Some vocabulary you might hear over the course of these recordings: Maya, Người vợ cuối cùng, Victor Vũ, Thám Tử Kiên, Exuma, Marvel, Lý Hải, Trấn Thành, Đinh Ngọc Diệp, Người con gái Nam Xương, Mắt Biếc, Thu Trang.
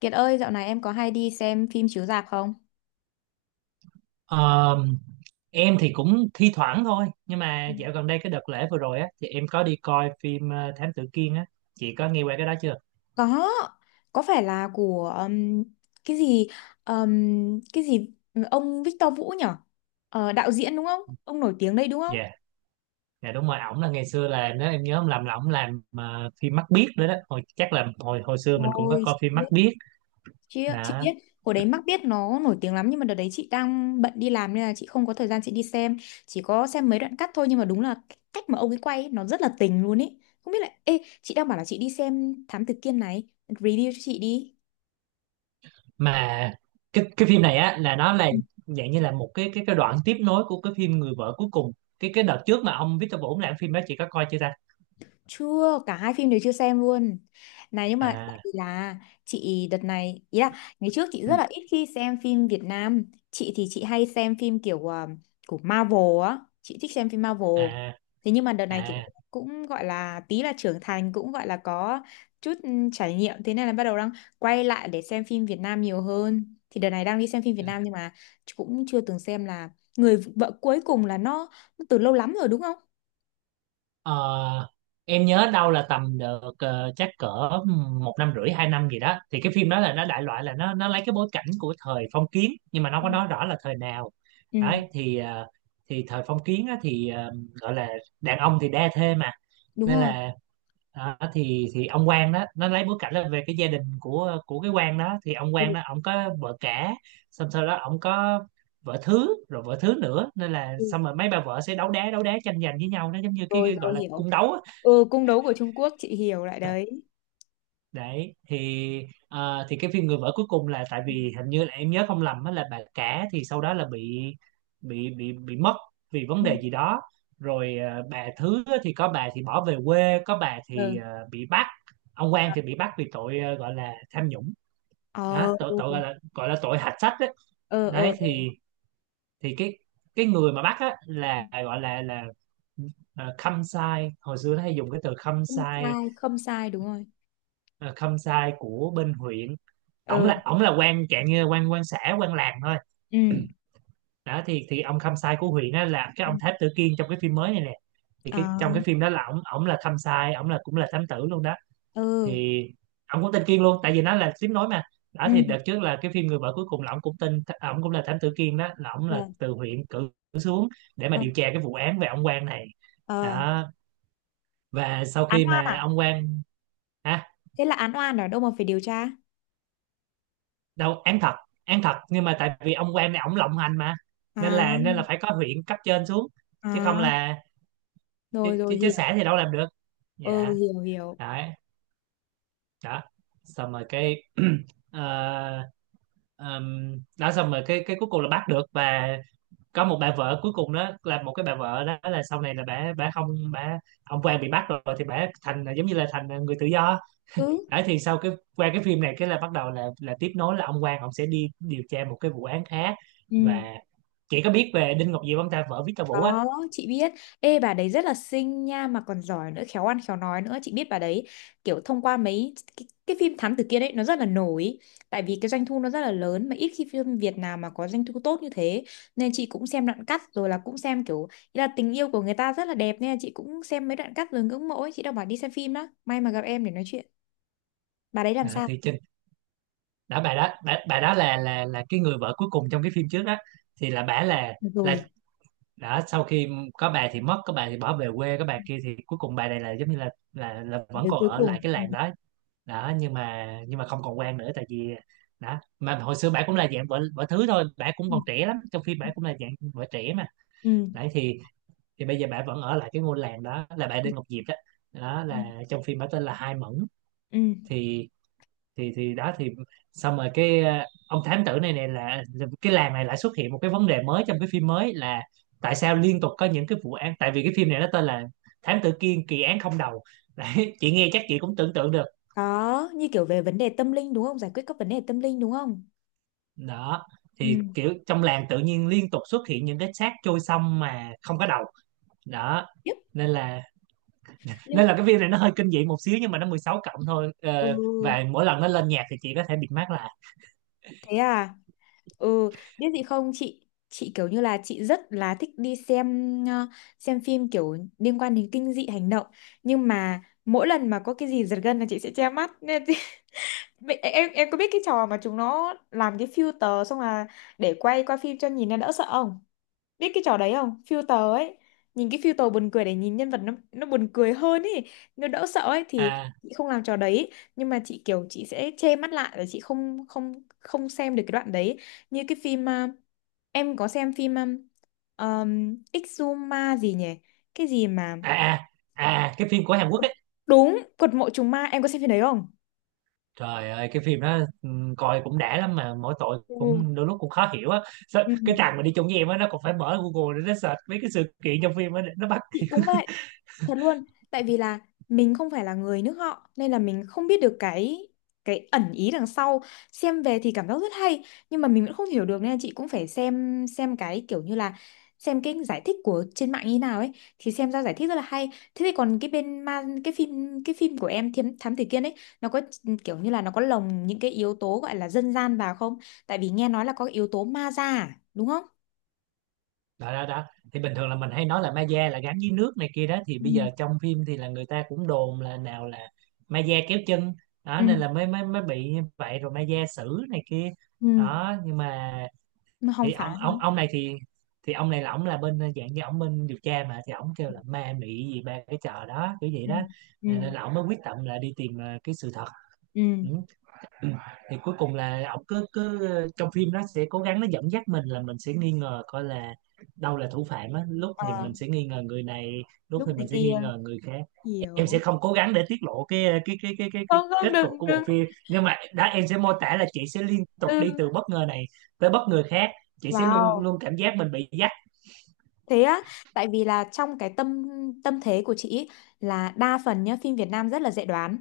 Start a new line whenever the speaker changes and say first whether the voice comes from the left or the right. left: Kiệt ơi, dạo này em có hay đi xem phim chiếu rạp không?
right: Ờ, em thì cũng thi thoảng thôi, nhưng
left: Ừ.
right: mà dạo gần đây cái đợt lễ vừa rồi á thì em có đi coi phim Thám Tử Kiên á. Chị có nghe qua cái đó chưa?
left: Có, có phải là của cái gì um, cái gì ông Victor Vũ nhở? Ờ, đạo diễn đúng không? Ông nổi tiếng đây đúng không?
right: Dạ, dạ đúng rồi, ổng là ngày xưa, là nếu em nhớ không lầm là ổng làm phim Mắt Biếc nữa đó. Hồi chắc là hồi hồi xưa mình cũng có
left: Ôi,
right: coi
left: chị
right: phim Mắt
left: biết.
right: Biếc
left: Chị
right: đó
left: biết, hồi đấy mắc biết nó nổi tiếng lắm nhưng mà đợt đấy chị đang bận đi làm nên là chị không có thời gian chị đi xem, chỉ có xem mấy đoạn cắt thôi nhưng mà đúng là cái cách mà ông ấy quay ấy, nó rất là tình luôn ấy. Không biết là ê, chị đang bảo là chị đi xem Thám Tử Kiên này, review cho chị đi.
right: mà. Cái phim này á là nó là dạng như là một cái đoạn tiếp nối của cái phim Người vợ cuối cùng. Cái đợt trước mà ông Victor Vũ làm phim đó, chị có coi chưa ta?
left: Chưa, cả hai phim đều chưa xem luôn. Này nhưng mà tại
right: À,
left: vì là chị đợt này, ý là ngày trước chị
right: ừ.
left: rất là ít khi xem phim Việt Nam. Chị thì chị hay xem phim kiểu à, của Marvel á, chị thích xem phim Marvel.
right: À,
left: Thế nhưng mà đợt này kiểu
right: à.
left: cũng gọi là tí là trưởng thành cũng gọi là có chút ừ, trải nghiệm thế nên là bắt đầu đang quay lại để xem phim Việt Nam nhiều hơn. Thì đợt này đang đi xem phim Việt Nam nhưng mà cũng chưa từng xem là Người vợ cuối cùng là nó từ lâu lắm rồi đúng không?
right: Ờ, em nhớ đâu là tầm được, chắc cỡ một năm rưỡi hai năm gì đó. Thì cái phim đó là nó đại loại là nó lấy cái bối cảnh của thời phong kiến nhưng mà nó không
left: Ừ,
right: có nói rõ là thời nào.
left: ừ,
right: Đấy thì thì thời phong kiến á, thì gọi là đàn ông thì đa thê mà,
left: đúng
right: nên
left: rồi.
right: là đó. Thì ông quan đó, nó lấy bối cảnh là về cái gia đình của cái quan đó. Thì ông quan đó ông có vợ cả, xong sau đó ông có vợ thứ, rồi vợ thứ nữa, nên là
left: Ừ.
right: xong rồi mấy bà vợ sẽ đấu đá, đấu đá tranh giành với nhau, nó giống như cái,
left: Rồi
right: cái gọi
left: rồi
right: là
left: hiểu.
right: cung đấu á.
left: Ừ cung đấu của Trung Quốc chị hiểu lại đấy.
right: Đấy thì thì cái phim Người vợ cuối cùng là, tại vì hình như là em nhớ không lầm á, là bà cả thì sau đó là bị bị mất vì vấn
left: Ừ.
right: đề gì đó. Rồi bà thứ á thì có bà thì bỏ về quê, có bà thì
left: Ừ.
right: bị bắt. Ông Quang thì bị bắt vì tội gọi là tham nhũng. Đó,
left: Ờ
right: tội,
left: ừ
right: gọi là tội hạch sách đấy.
left: ờ ờ
right: Đấy
left: ờ.
right: thì cái người mà bắt á là gọi là khâm sai. Hồi xưa nó hay dùng cái từ khâm
left: Không
right: sai,
left: sai, không sai đúng rồi.
right: à, khâm sai của bên huyện. Ổng
left: Ừ
right: là quan trạng, như quan quan xã, quan làng thôi.
left: ừ.
right: Đó thì ông Khâm Sai của huyện á là cái
left: Ừ.
right: ông Tháp Tử Kiên trong cái phim mới này nè. Thì
left: Ờ
right: cái trong cái phim đó là ổng ổng là Khâm Sai, ổng là cũng là thám tử luôn đó.
left: ừ
right: Thì ổng cũng tên Kiên luôn, tại vì nó là tiếng nói mà. Đó
left: ừ.
right: thì đợt trước là cái phim Người vợ cuối cùng là ổng cũng tên, ổng cũng là thám tử Kiên đó, là ổng
left: Ờ
right: là từ huyện cử xuống để mà
left: ờ.
right: điều tra cái vụ án về ông quan này.
left: Ờ.
right: Đó, và sau
left: Án
right: khi
left: oan à?
right: mà ông quan, hả?
left: Thế là án oan ở đâu mà phải điều tra?
right: Đâu, án thật, án thật, nhưng mà tại vì ông quan này ổng lộng hành mà,
left: À
right: nên là phải có huyện cấp trên xuống, chứ không
left: à
right: là chứ,
left: rồi
right: chứ,
left: rồi
right: chứ xã
left: hiểu.
right: thì đâu làm được.
left: Ừ
right: Dạ.
left: hiểu hiểu.
right: Đấy, đó, xong rồi cái ờ, ờm, đó xong rồi cái cuối cùng là bắt được. Và có một bà vợ cuối cùng đó, là một cái bà vợ đó là sau này là bà không bà ông quan bị bắt rồi thì bà thành giống như là thành người tự do.
left: Ừ.
right: Đấy, thì sau cái, qua cái phim này cái là bắt đầu là tiếp nối là ông Quang ông sẽ đi điều tra một cái vụ án khác. Và
left: Ừ.
right: chị có biết về Đinh Ngọc Diệp không ta, vợ Victor Vũ á?
left: Có, chị biết. Ê bà đấy rất là xinh nha mà còn giỏi nữa, khéo ăn khéo nói nữa. Chị biết bà đấy kiểu thông qua mấy cái phim Thám Tử Kiên ấy nó rất là nổi. Tại vì cái doanh thu nó rất là lớn mà ít khi phim Việt nào mà có doanh thu tốt như thế. Nên chị cũng xem đoạn cắt rồi là cũng xem kiểu ý là tình yêu của người ta rất là đẹp nên là chị cũng xem mấy đoạn cắt rồi ngưỡng mộ ấy. Chị đang bảo đi xem phim đó. May mà gặp em để nói chuyện. Bà đấy làm
right: À,
left: sao?
right: thì Trinh, đã bà đó, bà đó là là cái người vợ cuối cùng trong cái phim trước đó. Thì là bà là
left: Được
right: là
left: rồi,
right: đã sau khi có bà thì mất, có bà thì bỏ về quê, có bà kia thì cuối cùng bà này là giống như là là vẫn
left: người
right: còn
left: cuối
right: ở lại
left: cùng.
right: cái
left: Ừ.
right: làng đó. Đó nhưng mà, không còn quan nữa, tại vì đó mà hồi xưa bà cũng là dạng vợ vợ thứ thôi, bà cũng còn trẻ lắm, trong phim bà
left: Ừ.
right: cũng là dạng vợ trẻ mà.
left: Ừ.
right: Đấy thì bây giờ bà vẫn ở lại cái ngôi làng đó, là bà Đinh Ngọc Diệp đó. Đó
left: Ừ.
right: là trong phim bà tên là Hai Mẫn.
left: Ừ.
right: Thì thì đó thì xong rồi cái ông thám tử này, này là cái làng này lại xuất hiện một cái vấn đề mới trong cái phim mới, là tại sao liên tục có những cái vụ án. Tại vì cái phim này nó tên là Thám Tử Kiên kỳ án không đầu đấy chị nghe chắc chị cũng tưởng tượng được.
left: Có, như kiểu về vấn đề tâm linh đúng không? Giải quyết các vấn đề tâm linh đúng không?
right: Đó thì
left: Ừ.
right: kiểu trong làng tự nhiên liên tục xuất hiện những cái xác trôi sông mà không có đầu. Đó,
left: Biết.
right: nên là nên
left: Nhưng
right: là cái phim này nó hơi kinh dị một xíu nhưng mà nó 16 cộng thôi.
left: ừ,
right: Ờ, và mỗi lần nó lên nhạc thì chị có thể bịt mắt là
left: thế à? Ừ, biết gì không chị? Chị kiểu như là chị rất là thích đi xem ờ, xem phim kiểu liên quan đến kinh dị hành động, nhưng mà mỗi lần mà có cái gì giật gân là chị sẽ che mắt. Nên chị- em có biết cái trò mà chúng nó làm cái filter xong là để quay qua phim cho nhìn nó đỡ sợ không? Biết cái trò đấy không filter ấy, nhìn cái filter buồn cười để nhìn nhân vật nó buồn cười hơn ấy, nó đỡ sợ ấy thì
right: à
left: chị không làm trò đấy, nhưng mà chị kiểu chị sẽ che mắt lại và chị không không không xem được cái đoạn đấy, như cái phim à, em có xem phim Exuma gì nhỉ, cái gì mà
right: à à. À, cái phim của Hàn Quốc ấy.
left: đúng quật mộ trùng ma, em có xem phim đấy không?
right: Trời ơi, cái phim đó coi cũng đã lắm, mà mỗi tội
left: Ừ.
right: cũng đôi lúc cũng khó hiểu á. Sao-
left: Ừ.
right: cái thằng mà đi chung với em á, nó còn phải mở Google để nó search mấy cái sự kiện trong phim á để nó bắt.
left: Chị cũng vậy. Thật luôn, tại vì là mình không phải là người nước họ nên là mình không biết được cái ẩn ý đằng sau. Xem về thì cảm giác rất hay nhưng mà mình vẫn không hiểu được nên là chị cũng phải xem cái kiểu như là xem cái giải thích của trên mạng như nào ấy thì xem ra giải thích rất là hay. Thế thì còn cái bên ma cái phim của em Thiếm Thám Tử Kiên ấy nó có kiểu như là nó có lồng những cái yếu tố gọi là dân gian vào không? Tại vì nghe nói là có cái yếu tố ma da à, đúng không?
right: Đó đó đó, thì bình thường là mình hay nói là ma da là gắn với nước này kia đó. Thì bây
left: Ừ.
right: giờ trong phim thì là người ta cũng đồn là nào là ma da kéo chân. Đó
left: Ừ.
right: nên là mới mới mới bị như vậy, rồi ma da xử này kia.
left: Ừ,
right: Đó nhưng mà,
left: mà không
right: thì ông
left: phải. Hả?
right: ông ông này thì ông này là ông là bên dạng như ông bên điều tra mà, thì ông kêu là ma mị gì ba cái trò đó kiểu vậy
left: Ừ.
right: đó.
left: Ừ.
right: Nên là ông mới quyết tâm là đi tìm cái sự thật.
left: Ừ.
right: Ừ. Ừ. Thì cuối cùng là ổng cứ cứ trong phim nó sẽ cố gắng nó dẫn dắt mình là mình sẽ nghi ngờ coi là đâu là thủ phạm á, lúc thì
left: Ờ,
right: mình sẽ nghi ngờ người này, lúc
left: lúc
right: thì mình
left: này
right: sẽ nghi
left: kia
right: ngờ người khác. Em sẽ
left: hiểu.
right: không cố gắng để tiết lộ cái cái
left: Không không
right: kết cục
left: đừng
right: của
left: đừng
right: bộ phim, nhưng mà đã em sẽ mô tả là chị sẽ liên tục
left: ừ
right: đi từ bất ngờ này tới bất ngờ khác. Chị sẽ luôn
left: wow.
right: luôn cảm giác mình bị dắt.
left: Thế á, tại vì là trong cái tâm tâm thế của chị ý, là đa phần nhá, phim Việt Nam rất là dễ đoán.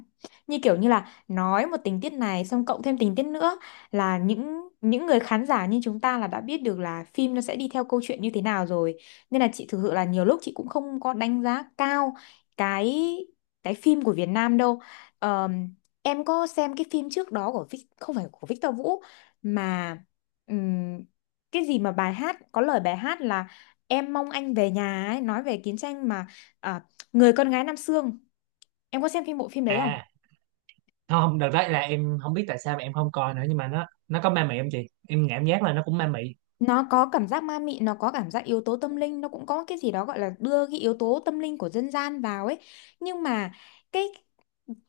left: Như kiểu như là nói một tình tiết này xong cộng thêm tình tiết nữa là những người khán giả như chúng ta là đã biết được là phim nó sẽ đi theo câu chuyện như thế nào rồi. Nên là chị thực sự là nhiều lúc chị cũng không có đánh giá cao cái phim của Việt Nam đâu. Ờm, em có xem cái phim trước đó của Vic- không phải của Victor Vũ mà ừm, cái gì mà bài hát có lời bài hát là Em mong anh về nhà ấy, nói về chiến tranh mà à, Người con gái Nam Xương. Em có xem phim bộ phim đấy không?
right: À, không, đợt đấy là em không biết tại sao mà em không coi nữa, nhưng mà nó có ma mị không chị? Em cảm giác là nó cũng ma mị.
left: Nó có cảm giác ma mị, nó có cảm giác yếu tố tâm linh, nó cũng có cái gì đó gọi là đưa cái yếu tố tâm linh của dân gian vào ấy. Nhưng mà cái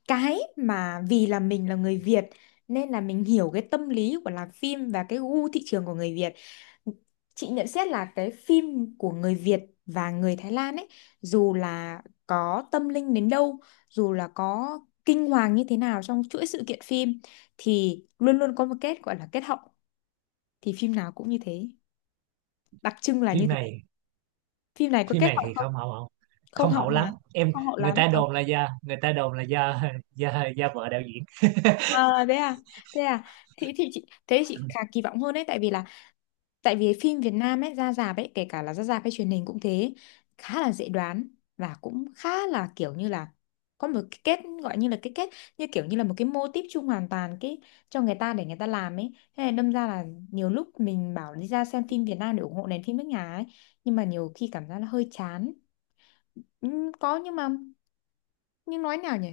left: cái mà vì là mình là người Việt nên là mình hiểu cái tâm lý của làm phim và cái gu thị trường của người Việt. Chị nhận xét là cái phim của người Việt và người Thái Lan ấy dù là có tâm linh đến đâu, dù là có kinh hoàng như thế nào trong chuỗi sự kiện phim thì luôn luôn có một kết gọi là kết hậu, thì phim nào cũng như thế. Đặc trưng là như
right: Phim
left: thế.
right: này,
left: Phim này có
right: phim
left: kết
right: này
left: hậu
right: thì
left: không?
right: không hậu, không,
left: Không
right: không
left: hậu
right: hậu
left: hả?
right: lắm em.
left: Không hậu
right: Người
left: lắm.
right: ta
left: Ờ,
right: đồn là do, người ta đồn là do do vợ đạo diễn.
left: à, thế à? Thế à? Thì chị thế chị khá kỳ vọng hơn đấy tại vì là tại vì phim Việt Nam ấy ra rạp ấy kể cả là ra rạp hay truyền hình cũng thế khá là dễ đoán và cũng khá là kiểu như là có một cái kết gọi như là cái kết như kiểu như là một cái mô típ chung hoàn toàn cái cho người ta để người ta làm ấy thế này đâm ra là nhiều lúc mình bảo đi ra xem phim Việt Nam để ủng hộ nền phim nước nhà ấy nhưng mà nhiều khi cảm giác là hơi chán. Có nhưng mà nhưng nói nào nhỉ,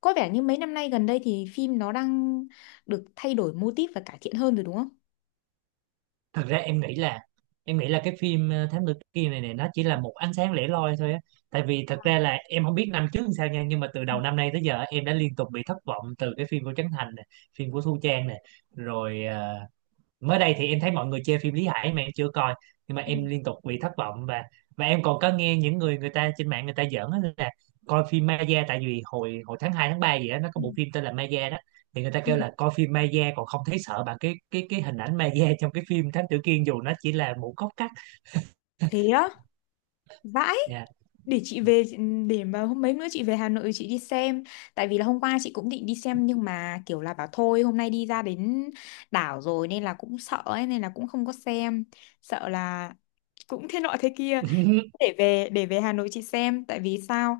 left: có vẻ như mấy năm nay gần đây thì phim nó đang được thay đổi mô típ và cải thiện hơn rồi đúng không?
right: Thật ra em nghĩ là, em nghĩ là cái phim Thám Tử Kiên này, này nó chỉ là một ánh sáng lẻ loi thôi á. Tại vì thật
left: Ừ.
right: ra là em không biết năm trước làm sao nha, nhưng mà từ đầu năm nay tới giờ em đã liên tục bị thất vọng từ cái phim của Trấn Thành này, phim của Thu Trang này, rồi mới đây thì em thấy mọi người chê phim Lý Hải mà em chưa coi. Nhưng mà
left: Ừ.
right: em liên tục bị thất vọng. Và em còn có nghe những người, người ta trên mạng người ta giỡn á, là coi phim Maya, tại vì hồi hồi tháng 2 tháng 3 gì đó nó có
left: Ừ.
right: bộ phim tên là Maya đó. Thì người ta
left: Ừ.
right: kêu là coi phim Maya còn không thấy sợ bằng cái cái hình ảnh Maya trong cái phim Thám Tử Kiên, dù nó chỉ là một góc cắt.
left: Thế á? Vãi,
right: Dạ
left: để chị về để mà hôm mấy nữa chị về Hà Nội chị đi xem. Tại vì là hôm qua chị cũng định đi xem nhưng mà kiểu là bảo thôi hôm nay đi ra đến đảo rồi nên là cũng sợ ấy nên là cũng không có xem. Sợ là cũng thế nọ thế kia. Để về Hà Nội chị xem tại vì sao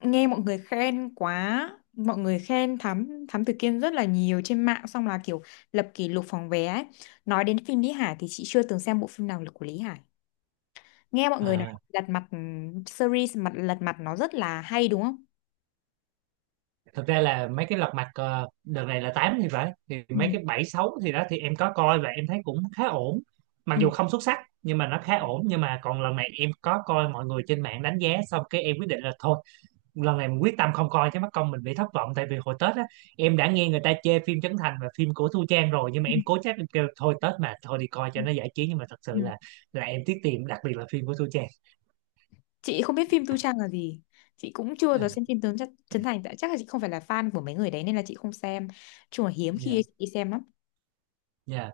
left: nghe mọi người khen quá. Mọi người khen Thám Thám Tử Kiên rất là nhiều trên mạng xong là kiểu lập kỷ lục phòng vé ấy. Nói đến phim Lý Hải thì chị chưa từng xem bộ phim nào của Lý Hải. Nghe mọi người nói
right: à.
left: lật mặt ừ, series mặt lật mặt nó rất là hay đúng không?
right: Thực ra là mấy cái Lật Mặt đợt này là 8 thì phải, thì
left: Ừ.
right: mấy cái 7 6 thì đó thì em có coi và em thấy cũng khá ổn, mặc
left: Ừ.
right: dù không xuất sắc nhưng mà nó khá ổn. Nhưng mà còn lần này em có coi mọi người trên mạng đánh giá, xong cái em quyết định là thôi lần này mình quyết tâm không coi chứ mất công mình bị thất vọng. Tại vì hồi Tết á, em đã nghe người ta chê phim Trấn Thành và phim của Thu Trang rồi, nhưng mà
left: Ừ.
right: em cố chấp em kêu thôi Tết mà, thôi đi coi
left: Ừ.
right: cho nó giải trí, nhưng mà thật sự
left: Ừ.
right: là em tiếc tiền, đặc biệt là phim của Thu Trang.
left: Chị không biết phim Tu Trang là gì. Chị cũng chưa
right: À,
left: giờ xem phim Tướng chắc Trấn Thành tại chắc là chị không phải là fan của mấy người đấy nên là chị không xem. Chung là hiếm khi
right: yeah,
left: chị đi xem lắm.
right: yeah.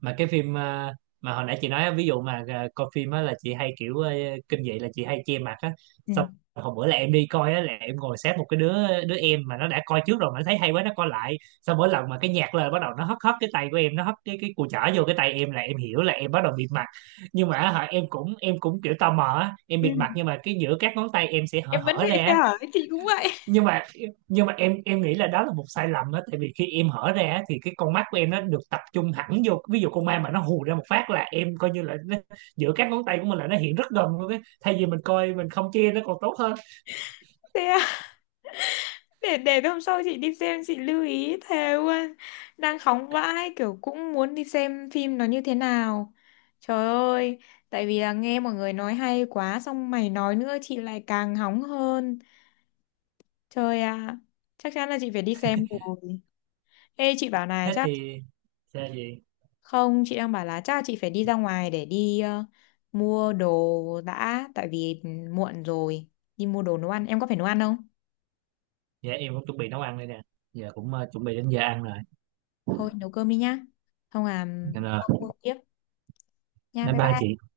right: Mà cái phim mà hồi nãy chị nói á, ví dụ mà coi phim á là chị hay kiểu kinh dị là chị hay che mặt á.
left: Ừ.
right: Xong hồi bữa là em đi coi á, là em ngồi sát một cái đứa, em mà nó đã coi trước rồi mà nó thấy hay quá nó coi lại. Xong mỗi lần mà cái nhạc lên bắt đầu nó hất hất cái tay của em, nó hất cái cùi chỏ vô cái tay em là em hiểu là em bắt đầu bịt mặt. Nhưng mà á, hả, em cũng kiểu tò mò á, em bịt
left: Ừ.
right: mặt nhưng mà cái giữa các ngón tay em sẽ hở
left: Em vẫn
right: hở ra
left: thế
right: á.
left: hả? Chị cũng vậy.
right: Nhưng mà em nghĩ là đó là một sai lầm đó, tại vì khi em hở ra á, thì cái con mắt của em nó được tập trung hẳn vô, ví dụ con ma mà nó hù ra một phát là em coi như là nó, giữa các ngón tay của mình là nó hiện rất gần luôn ấy, thay vì mình coi mình không che nó còn tốt hơn.
left: Thế à? Để hôm sau chị đi xem chị lưu ý thề luôn, đang hóng vãi kiểu cũng muốn đi xem phim nó như thế nào, trời ơi, tại vì là nghe mọi người nói hay quá xong mày nói nữa chị lại càng hóng hơn, trời ạ, chắc chắn là chị phải đi xem rồi. Ê chị bảo này
right: Thế
left: chắc
right: thì, thế gì.
left: không chị đang bảo là chắc là chị phải đi ra ngoài để đi ờ, mua đồ đã tại vì ừ, muộn rồi, đi mua đồ nấu ăn, em có phải nấu ăn không?
right: Dạ em cũng chuẩn bị nấu ăn đây nè, giờ cũng chuẩn bị đến giờ ăn rồi,
left: Thôi nấu cơm đi nhá, không à,
right: nên là
left: không mua tiếp nha,
right: bye
left: bye
right: bye
left: bye.
right: chị.